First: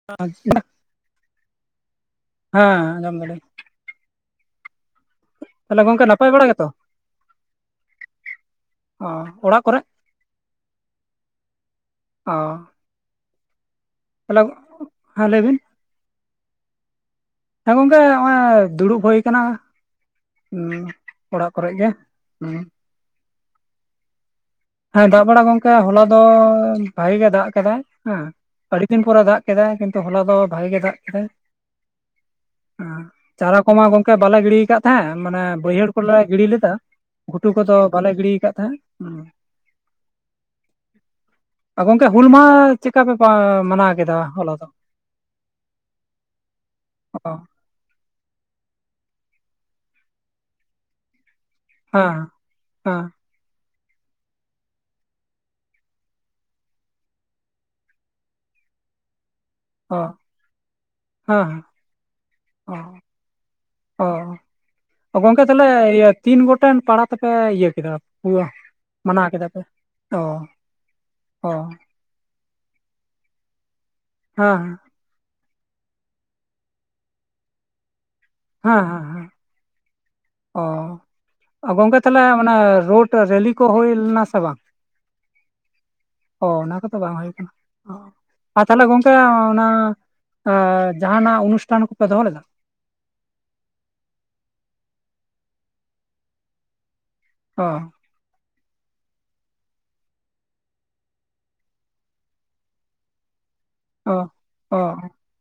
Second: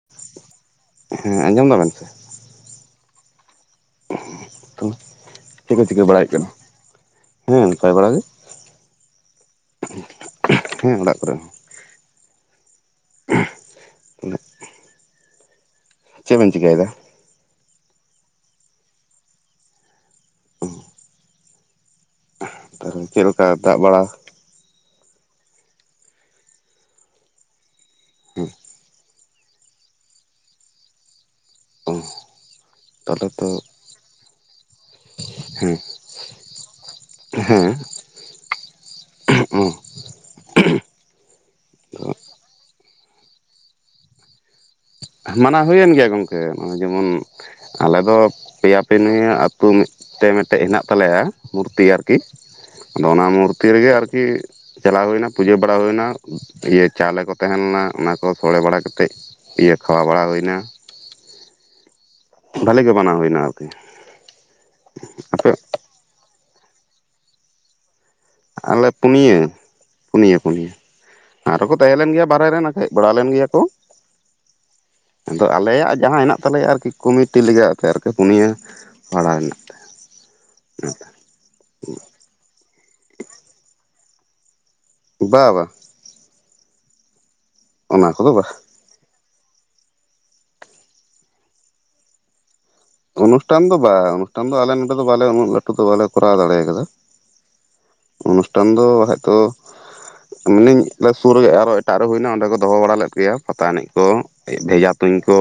[inaudible] ᱦᱮᱸ ᱟᱸᱡᱚᱢ ᱫᱟᱵᱮᱱ ᱥᱮ ᱦᱮᱸ ᱟᱸᱡᱚᱢ ᱫᱟᱲᱟᱹᱧ᱾ ᱛᱩ᱾ ᱛᱟᱦᱚᱞᱮ ᱜᱚᱝᱠᱮ ᱱᱟᱯᱟᱭ ᱵᱟᱲᱟ ᱜᱮ ᱛᱚ ᱦᱮᱸ ᱱᱟᱯᱟᱭ ᱵᱟᱲᱟ ᱜᱮ ᱚ ᱚᱲᱟᱜ ᱠᱚᱨᱮ ᱦᱮᱸ ᱚᱲᱟᱜ ᱠᱚᱨᱮ ᱦᱚᱸ ᱚ [inaudible] ᱦᱮᱞᱳ᱾ ᱦᱮᱸ ᱞᱟᱹᱭ ᱵᱤᱱ? ᱪᱮᱫ ᱮᱢ ᱪᱤᱠᱟᱹᱭ ᱫᱟ? ᱦᱮᱸ ᱜᱚᱝᱠᱮ ᱦᱚᱸ ᱚᱭ ᱫᱩᱲᱩᱵ ᱦᱳᱭ ᱠᱟᱱᱟ, ᱩᱸ᱾ ᱚᱲᱟᱜ ᱠᱚᱨᱮᱜ ᱜᱮ ᱦᱩᱸ᱾ [unintelligible] ᱪᱮᱞᱠᱟ ᱫᱟᱜ ᱵᱟᱲᱟ ᱦᱮᱸ ᱫᱟᱜ ᱵᱟᱲᱟ ᱜᱚᱢᱠᱮ ᱦᱚᱞᱟ ᱫᱚ ᱵᱷᱟᱜᱤ ᱜᱮ ᱫᱟᱜ ᱠᱮᱫᱟᱭ ᱦᱮᱸ ᱟᱹᱰᱤ ᱫᱤᱱ ᱯᱚᱨᱮ ᱫᱟᱜ ᱠᱮᱫᱟᱭ ᱠᱤᱱᱛᱩ ᱦᱚᱞᱟ ᱫᱚ ᱵᱷᱟᱜᱮ ᱜᱮ ᱫᱟᱜ ᱠᱮᱫᱟᱭ ᱚ ᱩᱸ ᱛᱟᱦᱚᱞᱮ ᱛᱚ ᱪᱟᱨᱟ ᱠᱚᱢᱟ ᱜᱚᱝᱠᱮ ᱠᱮ ᱵᱟᱞᱮ ᱜᱤᱲᱤ ᱟᱠᱟᱫ ᱛᱟᱦᱮᱸᱫ ᱢᱟᱱᱮ ᱦᱮᱸ ᱵᱟᱹᱭᱦᱟᱹᱲ ᱠᱚᱞᱮ ᱜᱤᱲᱤ ᱞᱮᱫᱟ ᱜᱷᱩᱴᱩ ᱠᱚᱫᱚ ᱦᱮᱸ ᱵᱟᱞᱮ ᱜᱤᱲᱤ ᱟᱠᱟᱫ ᱛᱟᱦᱮᱸᱫ ᱦᱩᱸ ᱟᱨ ᱜᱚᱝᱠᱮ ᱦᱩᱞ ᱢᱟᱦᱟᱸ ᱪᱮᱠᱟ ᱯᱮ ᱢᱟᱱᱟᱣ ᱠᱮᱫᱟ ᱦᱚᱞᱟ ᱫᱚ ᱢᱟᱱᱟᱣ ᱦᱩᱭᱮᱱ ᱜᱮᱭᱟ ᱜᱚᱝᱠᱮ ᱡᱮᱢᱚᱱ ᱚ ᱟᱞᱮ ᱫᱚ ᱯᱮᱭᱟ ᱯᱮ ᱱᱤᱭᱟᱹ ᱟᱹᱛᱩ ᱢᱤᱫᱴᱮᱱ ᱢᱤᱫᱴᱮᱱ ᱦᱮᱱᱟᱜ ᱛᱟᱞᱮᱭᱟ ᱢᱩᱨᱛᱤ ᱟᱨᱠᱤ ᱦᱮᱸ ᱦᱮᱸ ᱟᱫᱚ ᱚᱱᱟ ᱢᱩᱨᱛᱤ ᱨᱮᱜᱮ ᱟᱨᱠᱤ ᱪᱟᱞᱟᱣ ᱦᱩᱭᱱᱟ ᱯᱩᱡᱟᱹ ᱵᱟᱲᱟ ᱦᱩᱭ ᱱᱟ ᱤᱭᱟᱹ ᱪᱟᱣᱞᱮ ᱠᱚ ᱛᱟᱦᱮᱸ ᱞᱮᱱᱟ ᱚᱱᱟ ᱠᱚ ᱥᱳᱲᱮ ᱵᱟᱲᱟ ᱠᱟᱛᱮᱫ ᱤᱭᱟᱹ ᱠᱷᱟᱣᱟ ᱵᱟᱲᱟ ᱦᱩᱭᱱᱟ ᱦᱮᱸ ᱦᱮᱸ ᱚ ᱵᱷᱟᱞᱮ ᱜᱮ ᱢᱟᱱᱟᱣ ᱦᱩᱭᱱᱟ ᱟᱨᱠᱤ ᱚ ᱜᱚᱝᱠᱮ ᱟᱯᱮ ᱛᱟᱦᱚᱞᱮ ᱤᱭᱟᱹ ᱛᱤᱱ ᱜᱚᱴᱮᱱ ᱯᱟᱲᱟ ᱛᱮᱯᱮ ᱤᱭᱟᱹ ᱠᱮᱫᱟ ᱯᱩᱨᱟᱹ ᱟᱞᱮ ᱢᱟᱱᱟᱣ ᱠᱮᱫᱟ ᱯᱩᱱᱭᱟᱹ ᱯᱮ ᱚ ᱯᱩᱱᱭᱟᱹ ᱯᱩᱱᱭᱟᱹ ᱚ ᱟᱨᱦᱚᱸ ᱠᱚ ᱛᱟᱦᱮᱸ ᱞᱮᱱ ᱜᱮᱭᱟ ᱵᱟᱦᱮᱨᱮ ᱨᱮᱱ ᱟᱠᱷᱟᱡ ᱵᱟᱲᱟ ᱞᱮᱱ ᱜᱮᱭᱟ ᱠᱚ ᱦᱮᱸ ᱦᱮᱸ ᱟᱫᱚ ᱟᱞᱮᱭᱟᱜ ᱡᱟᱦᱟᱸ ᱦᱮᱱᱟᱜ ᱛᱟᱞᱮᱭᱟ ᱟᱨᱠᱤ ᱠᱚᱢᱤᱴᱤ [unintelligible] ᱯᱮ ᱟᱨᱠᱤ ᱯᱩᱱᱭᱟᱹ ᱦᱮᱸ ᱦᱮᱸ ᱦᱮᱸ ᱯᱟᱲᱟ ᱨᱮᱱᱟᱜ ᱚ ᱜᱚᱢᱠᱮ ᱛᱟᱦᱚᱞᱮ ᱚᱱᱮ ᱨᱳᱰ ᱨᱮᱞᱤ ᱠᱚ ᱦᱳᱭ ᱞᱮᱱᱟ ᱥᱮ ᱵᱟᱝ ᱵᱟ ᱵᱟ ᱚ ᱚᱱᱟ ᱠᱚᱫᱚ ᱵᱟᱝ ᱦᱩᱭ ᱠᱟᱱᱟ ᱚ ᱚᱱᱟ ᱠᱚᱫᱚ ᱵᱟᱦ ᱟᱨ ᱛᱟᱦᱚᱞᱮ ᱜᱚᱝᱠᱮ ᱚᱱᱟ ᱡᱟᱦᱟᱱᱟᱜ ᱮᱸ ᱚᱱᱩᱥᱴᱷᱟᱱ ᱠᱚᱯᱮ ᱫᱚᱦᱚ ᱞᱮᱫᱟ ᱚᱱᱩᱥᱴᱷᱟᱱ ᱫᱚ ᱵᱟᱝ ᱚᱱᱩᱥᱴᱷᱟᱱ ᱫᱚ ᱟᱞᱮ ᱱᱚᱰᱮ ᱫᱚ ᱵᱟᱞᱮ ᱩᱱᱟᱹᱜ ᱞᱟᱹᱴᱩ ᱫᱚ ᱵᱟᱞᱮ ᱠᱚᱨᱟᱣ ᱫᱟᱲᱮ ᱟᱠᱟᱫᱟ ᱚ ᱚᱱᱩᱥᱴᱷᱟᱱ ᱫᱚ ᱵᱟᱠᱷᱟᱡ ᱛᱚ [unintelligible] ᱥᱩᱨ ᱨᱮ ᱟᱨᱚ ᱮᱴᱟᱜ ᱨᱮ ᱦᱩᱭᱱᱟ ᱚᱸᱰᱮ ᱠᱚ ᱫᱚᱦᱚ ᱵᱟᱲᱟ ᱞᱮᱫ ᱜᱮᱭᱟ ᱯᱟᱛᱟ ᱮᱱᱮᱡ ᱠᱚ ᱚ ᱚ ᱵᱷᱮᱡᱟ ᱛᱩᱧ ᱠᱚ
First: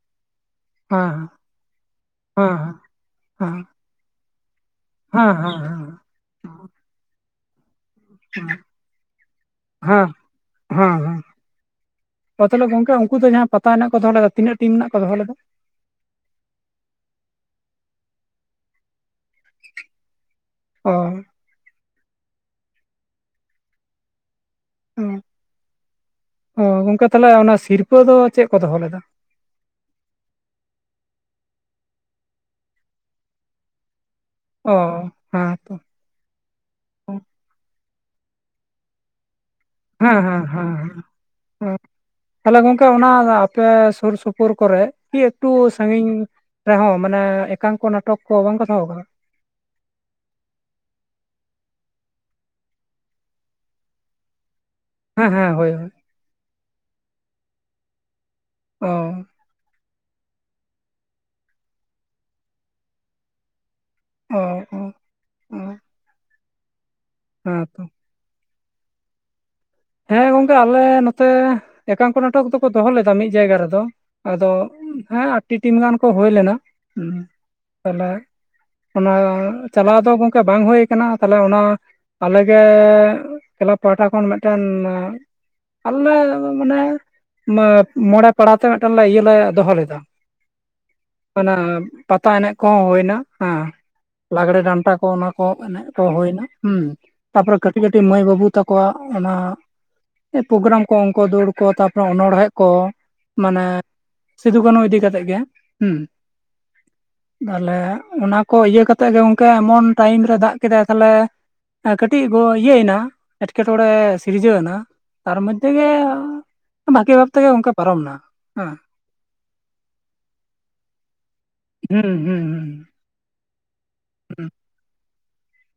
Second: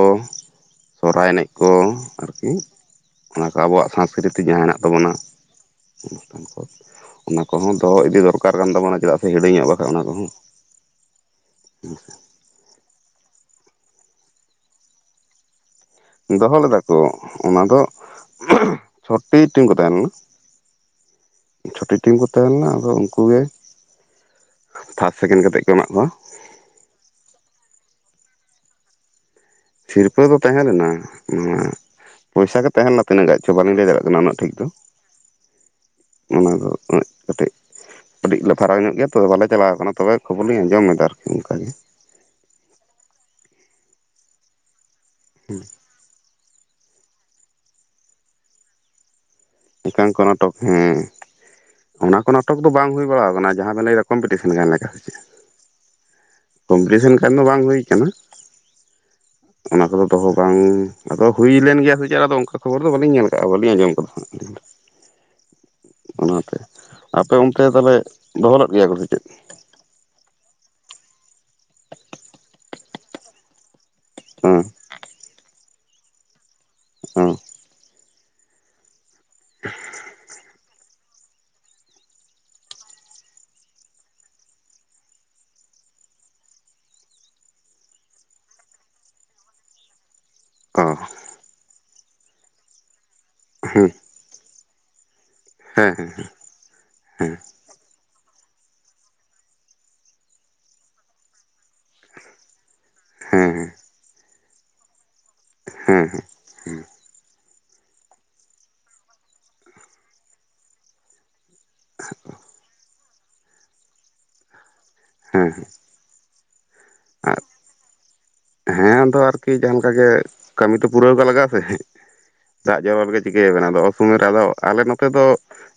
ᱦᱮᱸ ᱥᱚᱨᱦᱟᱭ ᱮᱱᱮᱡ ᱠᱚ ᱟᱨ ᱠᱤ ᱦᱮᱸ ᱦᱮᱸ ᱚᱱᱟ ᱦᱮᱸ ᱠᱚ ᱟᱵᱚᱣᱟᱜ ᱥᱟᱥᱠᱨᱤᱛᱤ ᱡᱟᱦᱟᱸ ᱢᱮᱱᱟᱜ ᱛᱟᱵᱚᱱᱟ ᱦᱮᱸ ᱚᱱᱩᱥᱴᱷᱟᱱ ᱠᱚ ᱚᱱᱟ ᱠᱚᱦᱚᱸ ᱫᱚᱦᱚ ᱤᱫᱤ ᱫᱚᱨᱠᱟᱨ ᱠᱟᱱ ᱛᱟᱵᱚᱱᱟ ᱪᱮᱫᱟᱜ ᱥᱮ ᱦᱤᱲᱤᱧᱚᱜ-ᱟ ᱵᱟᱠᱷᱟᱡ ᱚᱱᱟ ᱦᱮᱸ ᱠᱚᱦᱚᱸ ᱦᱮᱸ ᱥᱮ ᱟᱫᱚ ᱛᱟᱦᱚᱞᱮ ᱜᱚᱝᱠᱮ ᱩᱱᱠᱩ ᱫᱚ ᱡᱟᱦᱟᱸ ᱯᱟᱛᱟ ᱮᱱᱮᱡ ᱠᱚ ᱫᱚᱦᱚ ᱞᱮᱫᱟ ᱛᱤᱱᱟᱹᱜ ᱴᱤᱢ ᱨᱮᱱᱟᱜ ᱠᱚ ᱫᱚᱦᱚ ᱞᱮᱫᱟ? ᱫᱚᱦᱚ ᱞᱮᱫᱟ ᱠᱚ ᱚᱱᱟ ᱫᱚ ᱪᱷᱚᱴᱤ ᱴᱤᱢ ᱠᱚ ᱛᱟᱦᱮᱸ ᱞᱮᱱᱟ ᱚ ᱪᱷᱚᱴᱤ ᱴᱤᱢ ᱠᱚ ᱛᱟᱦᱮᱸ ᱞᱮᱱᱟ ᱟᱫᱚ ᱩᱱᱠᱩ ᱜᱮ ᱯᱷᱟᱥᱴ ᱥᱮᱠᱮᱱᱰ ᱠᱟᱛᱮᱜ ᱠᱚ ᱮᱢᱟᱜ ᱠᱚᱣᱟ ᱚ ᱜᱚᱝᱠᱮ ᱛᱟᱦᱚᱞᱮ ᱚᱱᱟ ᱥᱤᱨᱯᱟᱹ ᱫᱚ ᱪᱮᱫ ᱠᱚ ᱫᱚᱦᱚ ᱞᱮᱫᱟ? ᱥᱤᱨᱯᱟᱹ ᱫᱚ ᱛᱟᱦᱮᱸ ᱞᱮᱱᱟ ᱟᱸᱻ ᱯᱚᱭᱥᱟ ᱜᱮ ᱛᱟᱦᱮᱸ ᱞᱮᱱᱟ ᱛᱤᱱᱟᱹᱜ ᱜᱟᱱᱪᱚ ᱵᱟᱹᱞᱤᱧ ᱞᱟᱹᱭ ᱫᱟᱲᱮᱭᱟᱜ ᱠᱟᱱᱟ ᱩᱱᱟᱹᱜ ᱴᱷᱤᱠ ᱫᱚ ᱚ ᱦᱮᱸ ᱛᱚ ᱚᱱᱟ ᱫᱚ ᱠᱟᱹᱴᱤᱡ ᱠᱟᱹᱴᱤᱡ ᱞᱮ ᱯᱷᱟᱨᱟᱠ ᱧᱚᱜ ᱜᱮᱭᱟ ᱛᱚ ᱵᱟᱞᱮ ᱪᱟᱞᱟᱣ ᱟᱠᱟᱱᱟ ᱛᱚᱵᱮ ᱦᱮᱸ ᱦᱮᱸ ᱠᱷᱚᱵᱚᱨ ᱞᱤᱧ ᱟᱸᱡᱚᱢ ᱦᱮᱸ ᱮᱫᱟ ᱚᱱᱠᱟ ᱜᱮ ᱦᱮᱸ ᱛᱟᱦᱚᱞᱮ ᱜᱚᱝᱠᱮ ᱚᱱᱟ ᱟᱯᱮ ᱥᱩᱨ ᱥᱩᱯᱩᱨ ᱠᱚᱨᱮ ᱠᱤ ᱮᱠᱴᱩ ᱥᱟᱺᱜᱤᱧ ᱨᱮᱦᱚᱸ ᱢᱟᱱᱮ ᱮᱠᱟᱝᱠᱚ ᱱᱟᱴᱚᱠ ᱠᱚ ᱵᱟᱝ ᱠᱚ ᱫᱚᱦᱚ ᱠᱟᱫᱟ ᱚᱝᱠᱟᱱ ᱠᱚ ᱱᱟᱴᱚᱠ ᱦᱮᱸ ᱚᱱᱟ ᱠᱚ ᱱᱟᱴᱚᱠ ᱫᱚ ᱵᱟᱝ ᱦᱩᱭ ᱵᱟᱲᱟ ᱟᱠᱟᱱᱟ ᱡᱟᱦᱟᱸ ᱵᱮᱱ ᱞᱟᱹᱭᱫᱟ ᱠᱚᱢᱯᱤᱴᱤᱥᱮᱱ ᱞᱮᱠᱟ ᱪᱮᱫ ᱦᱮᱸ ᱦᱮᱸ ᱦᱳᱭ ᱦᱳᱭ ᱠᱚᱢᱯᱤᱴᱤᱥᱮᱱ ᱠᱷᱟᱱ ᱫᱚ ᱵᱟᱝ ᱦᱩᱭ ᱟᱠᱟᱱᱟ ᱚ ᱚᱱᱟ ᱠᱚᱫᱚ ᱫᱚᱦᱚ ᱵᱟᱝ ᱟᱫᱚ ᱦᱩᱭ ᱞᱮᱱ ᱜᱮᱭᱟ ᱥᱮ ᱪᱮᱫ ᱚᱱᱠᱟ ᱠᱷᱚᱵᱚᱨ ᱫᱚ ᱵᱟᱞᱤᱧ ᱧᱮᱞ ᱟᱠᱟᱫ-ᱟ ᱵᱟᱞᱤᱧ ᱟᱸᱚᱢ ᱟᱠᱟᱫᱟ ᱦᱟᱸᱜ ᱚ [inaudible] ᱚ ᱚ ᱚᱱᱟᱛᱮ ᱟᱯᱮ ᱚᱱᱛᱮ ᱦᱮᱸ ᱛᱚ ᱛᱚᱵᱮ ᱫᱚᱦᱚᱞ ᱜᱮᱭᱟ ᱠᱚ ᱥᱮ ᱪᱮᱫ ᱾ ᱦᱮᱸ ᱜᱚᱝᱠᱮ ᱟᱞᱮ ᱱᱚᱛᱮ ᱮᱠᱟᱝᱠᱚ ᱱᱟᱴᱚᱠ ᱫᱚᱠᱚ ᱫᱚᱦᱚ ᱞᱮᱫᱟ ᱢᱤᱫ ᱡᱟᱭᱜᱟ ᱨᱮᱫᱚ ᱾ ᱟᱫᱚ ᱦᱮᱸ ᱦᱮᱸ ᱟᱴ ᱴᱤ ᱴᱤᱢ ᱜᱟᱱ ᱠᱚ ᱦᱩᱭ ᱞᱮᱱᱟ ᱾ ᱚ ᱚ᱾ ᱛᱟᱦᱚᱞᱮ ᱚᱱᱟ ᱪᱟᱞᱟᱣ ᱫᱚ ᱜᱚᱝᱠᱮ ᱵᱟᱝ ᱦᱩᱭᱩ ᱟᱠᱟᱱᱟ ᱾ ᱠᱟᱱᱟ ᱛᱟᱦᱞᱮ ᱚᱱᱟ ᱟᱞᱮᱜᱮ ᱠᱞᱟᱵᱽ ᱯᱟᱦᱴᱟ ᱠᱷᱚᱱ ᱢᱮᱫᱴᱮᱱ ᱟᱞ ᱞᱮ ᱢᱟᱱᱮ ᱢᱚᱬᱮ ᱯᱟᱲᱟ ᱛᱮ ᱢᱤᱫᱴᱮᱱ ᱤᱭᱟᱹ ᱞᱮ ᱫᱚᱦᱚ ᱞᱮᱫᱟ ᱾ ᱚ ᱚᱱᱟ ᱯᱟᱛᱟ ᱮᱱᱮᱡ ᱠᱚᱦᱚᱸ ᱦᱩᱭᱱᱟ, ᱦᱮᱸ ᱞᱟᱜᱽᱬᱮ ᱰᱟᱱᱴᱟ ᱠᱚ ᱚᱱᱟ ᱠᱚ ᱾ ᱦᱳ ᱮᱱᱮᱡ ᱠᱚ ᱦᱮᱸ ᱦᱩᱭᱱᱟ ᱦᱟᱸ ᱦᱮᱸ ᱛᱟᱯᱚᱨᱮ ᱠᱟᱹᱴᱤᱡ ᱠᱟᱹᱴᱤᱡ ᱢᱟᱹᱭ ᱵᱟᱹᱵᱩ ᱛᱟᱠᱚᱣᱟᱜ ᱾ ᱚᱱᱟ ᱯᱨᱳᱜᱨᱟᱢ ᱠᱚ, ᱚᱝᱠᱚ ᱫᱟᱹᱲ ᱠᱚ, ᱛᱟᱯᱚᱨᱮ ᱚᱱᱚᱬᱦᱮᱸ ᱠᱚ ᱾ ᱢᱟᱱᱮ ᱦᱮᱸ ᱥᱤᱫᱩ ᱠᱟᱹᱱᱦᱩ ᱤᱫᱤ ᱠᱟᱛᱮᱫ ᱜᱮ ᱾ ᱦᱮᱸ ᱦᱮᱸ ᱦᱮᱸ ᱾ ᱛᱟᱦᱚᱞᱮ ᱚᱱᱟ ᱠᱚ ᱤᱭᱟᱹ ᱠᱟᱛᱮᱜ ᱜᱮ ᱚᱱᱠ ᱮᱢᱚᱱ ᱴᱟᱭᱤᱢ ᱨᱮ ᱫᱟᱜ ᱠᱮᱫᱟᱭ ᱛᱟᱦᱚᱞᱮ ᱾ ᱠᱟᱹᱴᱤᱡ ᱜᱚ ᱤᱭᱟᱹᱭᱱᱟ ᱮᱸᱴᱠᱮᱴᱚᱬᱮ ᱥᱤᱨᱡᱟᱹᱣ ᱮᱱᱟ ᱛᱟᱨ ᱦᱮᱸ ᱢᱚᱫᱽᱫᱷᱮ ᱜᱮ ᱾ ᱵᱷᱠᱤ ᱵᱷᱟᱵ ᱛᱮᱜᱮ ᱚᱱᱠᱟ ᱯᱟᱨᱚᱢ ᱮᱱᱟ ᱾ ᱦᱮᱸᱫᱚ ᱟᱨᱠᱤ ᱡᱟᱦᱟᱸ ᱞᱮᱠᱟ ᱜᱮ ᱠᱟᱹᱢᱤ ᱛᱚ ᱯᱩᱨᱟᱹᱣ ᱠᱟᱜ ᱞᱟᱜᱟᱜᱼᱟ, ᱦᱩᱸ ᱦᱩᱸ ᱫᱟ ᱦᱩᱸ ᱡᱮᱨᱚᱲ ᱜᱮ ᱪᱤᱠᱟᱹᱭᱟᱵᱮᱱ ᱟᱫᱚ ᱚᱥᱢᱚᱭ ᱨᱮ ᱟᱫᱚ ᱦᱩᱸ ᱟᱞᱮ ᱱᱚᱛᱮ ᱫᱚ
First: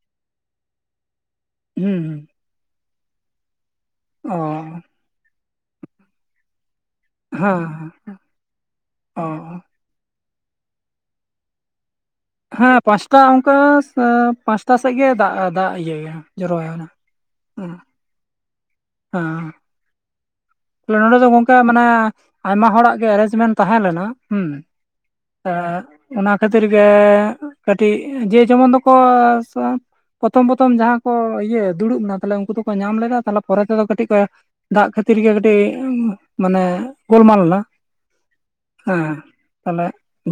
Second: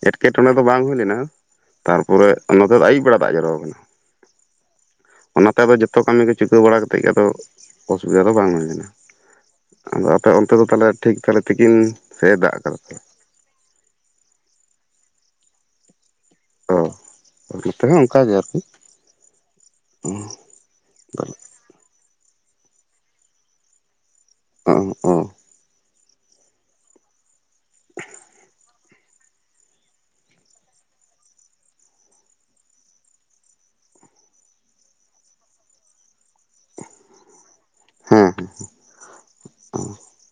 ᱮᱴᱠᱮᱴᱚᱬᱮ ᱫᱚ ᱵᱟᱝ ᱦᱩᱭ ᱞᱮᱱᱟ ᱾ ᱦᱩᱸ ᱦᱩᱸ᱾ ᱛᱟᱨᱯᱚᱨᱮ ᱱᱚᱛᱮ ᱫᱚ ᱟᱹᱭᱩᱵ ᱵᱮᱲᱟ ᱫᱟᱜ ᱡᱚᱨᱣᱟ ᱟᱠᱟᱱᱟ ᱾ ᱚ ᱚ ᱾ ᱚᱱᱟᱛᱮ ᱟᱫᱚ ᱡᱚᱛᱚ ᱠᱟᱹᱢᱤ ᱜᱮ ᱪᱤᱠᱟᱹᱣ ᱵᱟᱲᱟ ᱠᱟᱛᱮᱜ ᱜᱮ ᱟᱫᱚ ᱦᱮᱸ ᱦᱮᱸ ᱚᱥᱩᱵᱤᱫᱷᱟ ᱫᱚ ᱵᱟᱝ ᱦᱩᱭ ᱞᱮᱱᱟ ᱚ ᱾ ᱟᱫᱚ ᱟᱯᱮ ᱚᱱᱛᱮ ᱫᱚᱦᱚ ᱴᱷᱤᱠ ᱛᱟᱦᱮ ᱛᱤᱠᱤᱱ ᱾ ᱦᱮᱸ ᱯᱟᱸᱪᱴᱟ ᱚᱱᱠᱟ ᱯᱟᱸᱪᱴᱟ ᱥᱮᱫ ᱜᱮ ᱫᱟᱜ ᱫᱟᱜ ᱤᱭᱟᱹᱭᱟ ᱾ ᱚᱻ ᱱᱚᱛᱮ ᱚᱱᱠᱟᱜ ᱜᱮ ᱟᱨᱠᱤ ᱾ ᱦᱩᱸ ᱾ ᱱᱚᱰᱮ ᱫᱚ ᱜᱚᱝᱠᱮ ᱢᱟᱱᱮ ᱟᱭᱢᱟ ᱦᱚᱲᱟ ᱜᱮ ᱮᱨᱮᱧᱡᱢᱮᱱᱴ ᱛᱟᱦᱮᱸ ᱞᱮᱱᱟ ᱦᱮᱸ ᱾ ᱚ ᱚ ᱾ ᱚᱱᱟ ᱠᱷᱟᱹᱛᱤᱨ ᱜᱮ ᱠᱟᱹᱴᱤᱡ ᱡᱮ ᱡᱮᱢᱚᱱ ᱫᱚᱠᱚ ᱾ ᱯᱨᱚᱛᱷᱚᱢ ᱯᱚᱛᱷᱚᱢ ᱡᱟᱦᱟᱸ ᱠᱚ ᱤᱭᱟᱹ ᱫᱩᱲᱩᱵ ᱮᱱᱟ ᱛᱟᱦᱞᱮ ᱩᱱᱠᱩ ᱫᱚᱠᱚ ᱧᱟᱢ ᱞᱮᱫᱟ ᱛᱟᱦᱞᱮ ᱯᱚᱨᱮ ᱛᱮᱫᱚ ᱠᱟᱹᱴᱤᱡ ᱠᱚ ᱫᱟᱜ ᱠᱷᱟᱹᱛᱤᱨ ᱜᱮ ᱠᱟᱹᱴᱤᱡ ᱢᱟᱱᱮ ᱜᱚᱞᱢᱟᱞ ᱱᱟ ᱦᱮᱸ ᱾ ᱦᱮᱸ ᱛᱟᱦᱚᱞᱮ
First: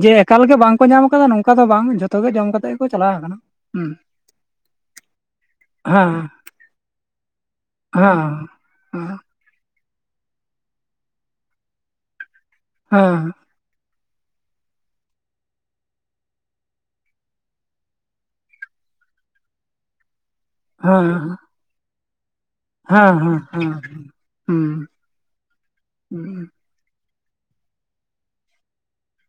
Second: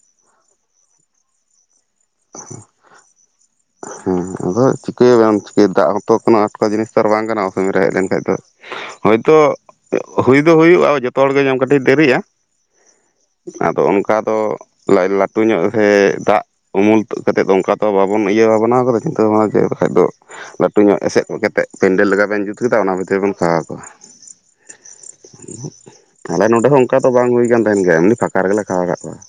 ᱡᱮ ᱮᱠᱟᱞᱜᱮ ᱵᱟᱝᱠᱚ ᱧᱟᱢ ᱟᱠᱟᱫᱟ ᱱᱚᱝᱠᱟ ᱫᱚ ᱵᱟᱝ ᱡᱷᱚᱛᱚ ᱜᱮ ᱡᱚᱢ ᱠᱟᱛᱮ ᱜᱮᱠᱚ ᱪᱟᱞᱟᱣ ᱟᱠᱟᱱᱟ ᱾ ᱦᱩᱸ ᱾ ᱦᱮᱸ ᱟᱫᱚ ᱪᱤᱠᱟᱹᱭᱟᱵᱱ ᱪᱤᱭᱟ ᱫᱟᱜ ᱦᱮᱸ ᱦᱚᱸᱠᱳᱱᱚ ᱟᱴᱠ ᱡᱤᱱᱤᱥ ᱛᱚ ᱵᱟᱝ ᱠᱟᱱᱟ ᱚᱥᱚᱢᱚᱭ ᱨᱮ ᱦᱮᱡ ᱦᱮᱸ ᱞᱮᱱᱠᱷᱟᱱᱡ ᱫᱚ ᱾ ᱦᱮᱸ ᱦᱳᱭᱛᱚ ᱦᱩᱭ ᱫᱚ ᱦᱩᱭᱩᱜᱼᱟ ᱡᱚᱛᱚ ᱦᱚᱲᱜᱮ ᱠᱟᱹᱴᱤᱡ ᱫᱮᱨᱤᱜᱼᱟ ᱾ ᱦᱮᱸ ᱾ ᱟᱫᱚ ᱚᱱᱠᱟ ᱫᱚ ᱞᱟ ᱞᱟᱹᱴᱩ ᱧᱚᱜ ᱥᱮ ᱫᱟᱜ ᱾ ᱩᱢᱩᱞ ᱛᱩᱜ ᱠᱟᱛᱮᱜ ᱫᱚ ᱚᱱᱠᱟ ᱛᱚ ᱵᱟᱵᱚᱱ ᱤᱭᱟᱹᱵᱷᱟᱰᱚᱱᱟᱣ ᱠᱟᱫᱟ ᱪᱤᱱᱟᱹ ᱵᱷᱟᱱᱟ ᱡ ᱵᱟᱠᱷᱟ ᱫᱚ ᱾ ᱞᱟᱹᱴᱩ ᱧᱚᱜ ᱮᱥᱮᱫ ᱠᱚ ᱦᱮᱸ ᱠᱟᱛᱮᱮᱫ ᱯᱮᱱᱰᱮᱞ ᱞᱟᱜᱟ ᱵᱮᱱ ᱡᱩᱛ᱾ ᱛᱩ ᱠᱮᱫᱟ ᱚᱱᱟ ᱦᱮᱸ ᱵᱷᱤᱛᱤᱨ ᱵᱚᱱ ᱠᱷᱟᱣᱟᱣ ᱦᱮᱸ ᱠᱚᱣᱟ ᱦᱩᱸ ᱛᱟᱦᱞᱮ ᱱᱚᱰᱮ ᱦᱚᱸ ᱾ ᱚᱱᱠᱟ ᱛᱚ ᱵᱟᱝ ᱦᱩᱭ ᱠᱟᱱᱟ ᱜᱮᱭᱟ ᱮᱢᱱᱤ ᱯᱷᱟᱠᱟ ᱨᱮ ᱜᱮ ᱠᱷᱟᱣᱟ ᱠᱟ ᱠᱚᱣᱟ ᱾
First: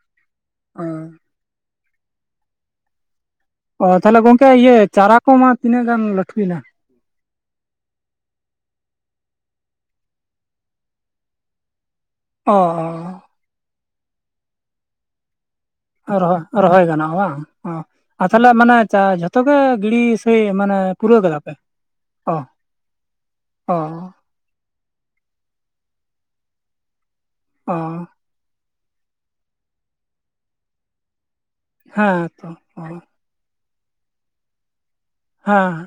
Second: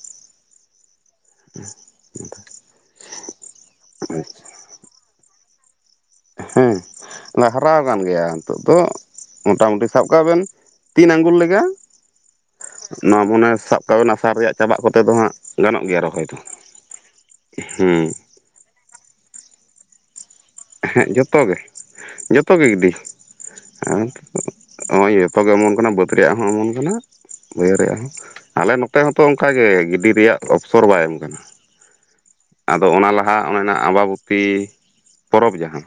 ᱚ [unintelligible] ᱚ ᱛᱟᱦᱚᱞᱮ ᱜᱚᱝᱠᱮ ᱤᱭᱟᱹ ᱪᱟᱨᱟ ᱠᱚᱢᱟ ᱛᱤᱱᱟᱹᱜ ᱜᱟᱱ ᱞᱟᱹᱴᱷᱩᱭᱮᱱᱟ ᱚᱱᱟ ᱦᱟᱨᱟ ᱟᱠᱟᱱ ᱜᱮᱭᱟ ᱱᱤᱛᱚᱜ ᱫᱚ ᱢᱚᱴᱟ ᱢᱩᱴᱤ ᱥᱟᱵ ᱠᱟᱜ ᱵᱤᱱ ᱛᱤᱱ ᱟᱜᱩᱞ ᱞᱮᱠᱟ᱾ ᱚ ᱱᱚᱣᱟ ᱢᱚᱱᱮ ᱥᱟᱵ ᱠᱟᱜ ᱵᱮᱱ ᱟᱥᱟᱨ ᱨᱮᱭᱟᱜ ᱪᱟᱵᱟᱜ ᱠᱚᱛᱮ ᱫᱚ ᱦᱟᱸᱜ ᱾ ᱨᱚᱦ ᱨᱚᱦᱚᱭ ᱜᱟᱱᱚᱜᱼᱟ ᱵᱟᱝ ᱦᱩᱸ ᱟᱨ ᱛᱟᱦᱚᱞᱮ ᱢᱟᱱᱮ ᱡᱷᱚᱛᱚ ᱜᱮ ᱜᱤᱲᱤ? ᱥᱮᱭ ᱢᱟᱱᱮ ᱦᱮᱸ ᱯᱩᱨᱟᱣ ᱠᱟᱫᱟ ᱡᱚᱛᱚ ᱯᱮ ᱜᱮ ᱚ ᱚ ᱾ ᱦᱚᱸᱜᱼᱚᱭ ᱡᱚᱛᱚᱜᱮ ᱮᱢᱚᱱ ᱠᱟᱱᱟ ᱵᱟᱹᱫᱽ ᱨᱮᱭᱟᱜ ᱦᱚᱸ ᱮᱢᱚᱱ ᱠᱟᱱᱟ ᱵᱟᱹᱭᱦᱟᱹᱲ ᱚ ᱨᱮᱭᱟᱜ ᱦᱚᱸ ᱟᱞᱮ ᱱᱚᱝ ᱱᱚᱛᱮ ᱦᱚᱸᱛᱚ ᱚᱱᱠᱟᱜ ᱜᱮ ᱜᱤᱰᱤ ᱨᱮᱭᱟᱜ ᱚᱯᱥᱚᱨ ᱵᱟᱭ ᱮᱢ ᱟᱠᱟᱱᱟ ᱦᱮᱸ ᱛᱚ ᱚ ᱟᱫᱚ ᱚᱱᱟ ᱞᱟᱦᱟ ᱟ ᱚᱱᱟ ᱨᱮᱱᱟᱜ ᱟᱸᱵᱟᱵᱩᱛᱤ ᱾ ᱯᱚᱨᱚᱵᱽ ᱦᱮᱸ ᱡᱟᱦᱟᱸ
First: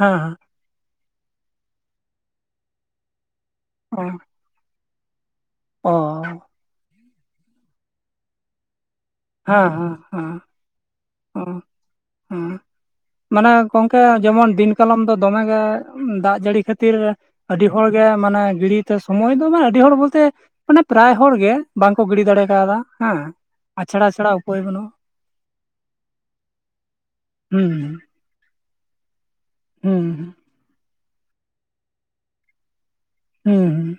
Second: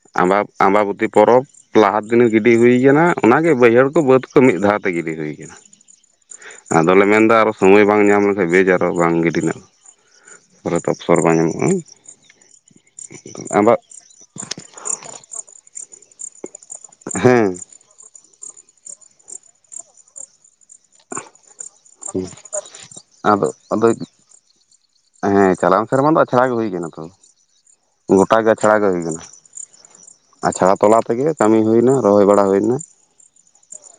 ᱦᱮᱸ ᱟᱵᱟ ᱟᱢᱵᱟᱵᱚᱛᱤ ᱯᱚᱨᱚᱵᱽ ᱞᱟᱦᱟ ᱫᱤᱱᱮ ᱜᱤᱰᱤ ᱦᱩᱭ ᱠᱟᱱᱟ ᱚᱱᱟᱜᱮ ᱵᱟᱹᱭᱦᱟᱹᱲ ᱠᱚ ᱵᱟᱹᱫᱽ ᱠᱚ ᱢᱤᱫ ᱫᱷᱟᱣ ᱛᱮ ᱜᱤᱫᱤ ᱦᱩᱭ ᱟᱠᱟᱱᱟ ᱚ ᱚ ᱟᱫᱚ ᱾ ᱟᱫᱚ ᱞᱮ ᱢᱮᱱ ᱮᱫᱟ ᱟᱨᱚ ᱥᱚᱢᱚᱭ ᱵᱟᱝ ᱧᱟᱢ ᱞᱮᱱᱠᱷᱟᱱ ᱵᱮᱡ ᱟᱨᱚ ᱵᱟᱝ ᱜᱚᱜᱼᱟ ᱾ ᱫᱤᱱᱟᱹᱜ ᱦᱮᱸ ᱦᱮᱸ ᱦᱮᱸ ᱵᱟᱝ ᱚ ᱧᱟᱢᱚᱜᱼᱟ᱾ ᱦᱮᱸ ᱢᱟᱱᱮ ᱟᱵᱟᱨ ᱜᱚᱝᱠᱮ ᱡᱮᱢᱚᱱ ᱫᱤᱱ ᱠᱟᱞᱚᱢ ᱫᱚ ᱫᱚᱢᱮ ᱜᱮ ᱫᱟᱜ ᱡᱟᱹᱲᱤ ᱠᱷᱟᱹᱛᱤᱨ [unintelligible] ᱦᱮᱸ ᱟᱹᱰᱤ ᱦᱚᱲ ᱜᱮ ᱢᱟᱱᱮ ᱜᱤᱲᱤ ᱛᱮ ᱥᱚᱢᱚᱭ ᱫᱚ ᱵᱟᱸᱻᱟ ᱢᱟᱱᱮ ᱟᱹᱰᱤ ᱦᱚᱲ ᱵᱚᱞᱛᱮ ᱢᱟᱱᱮ ᱯᱟᱨᱟᱭ ᱦᱚᱲ ᱜᱮ ᱵᱟᱝ ᱠᱚ ᱜᱤᱲᱤ ᱫᱟᱲᱮ ᱠᱟᱣᱫᱟ ᱦᱮᱸ ᱟᱫᱚ ᱟᱫᱚ ᱟᱪᱷᱟᱲᱟ ᱪᱷᱟᱲᱟ ᱩᱯᱟᱹᱭ ᱵᱟᱹᱱᱩᱜᱼᱟ᱾ ᱦᱮᱸ ᱪᱟᱞᱟᱣ ᱥᱮᱨᱢᱟ ᱫᱚ ᱟᱪᱷᱟᱲᱟ ᱜᱮ ᱦᱩᱭ ᱠᱟᱱᱟ ᱛᱚ ᱦᱩᱸ ᱜᱚᱴᱟ ᱜᱮ ᱟᱪᱷᱟᱲᱟ ᱜᱮ ᱦᱩᱭ ᱠᱟᱱᱟ᱾ ᱦᱩ ᱟᱪᱷᱟᱲᱟ ᱛᱚᱞᱟ ᱛᱮ ᱜᱮ ᱠᱟᱹᱢᱤ ᱦᱩᱭ-ᱱᱟ ᱨᱚᱦᱚᱭ ᱵᱟᱲᱟ ᱦᱩᱭ-ᱱᱟ᱾ ᱦᱩᱸ ᱦᱩᱸ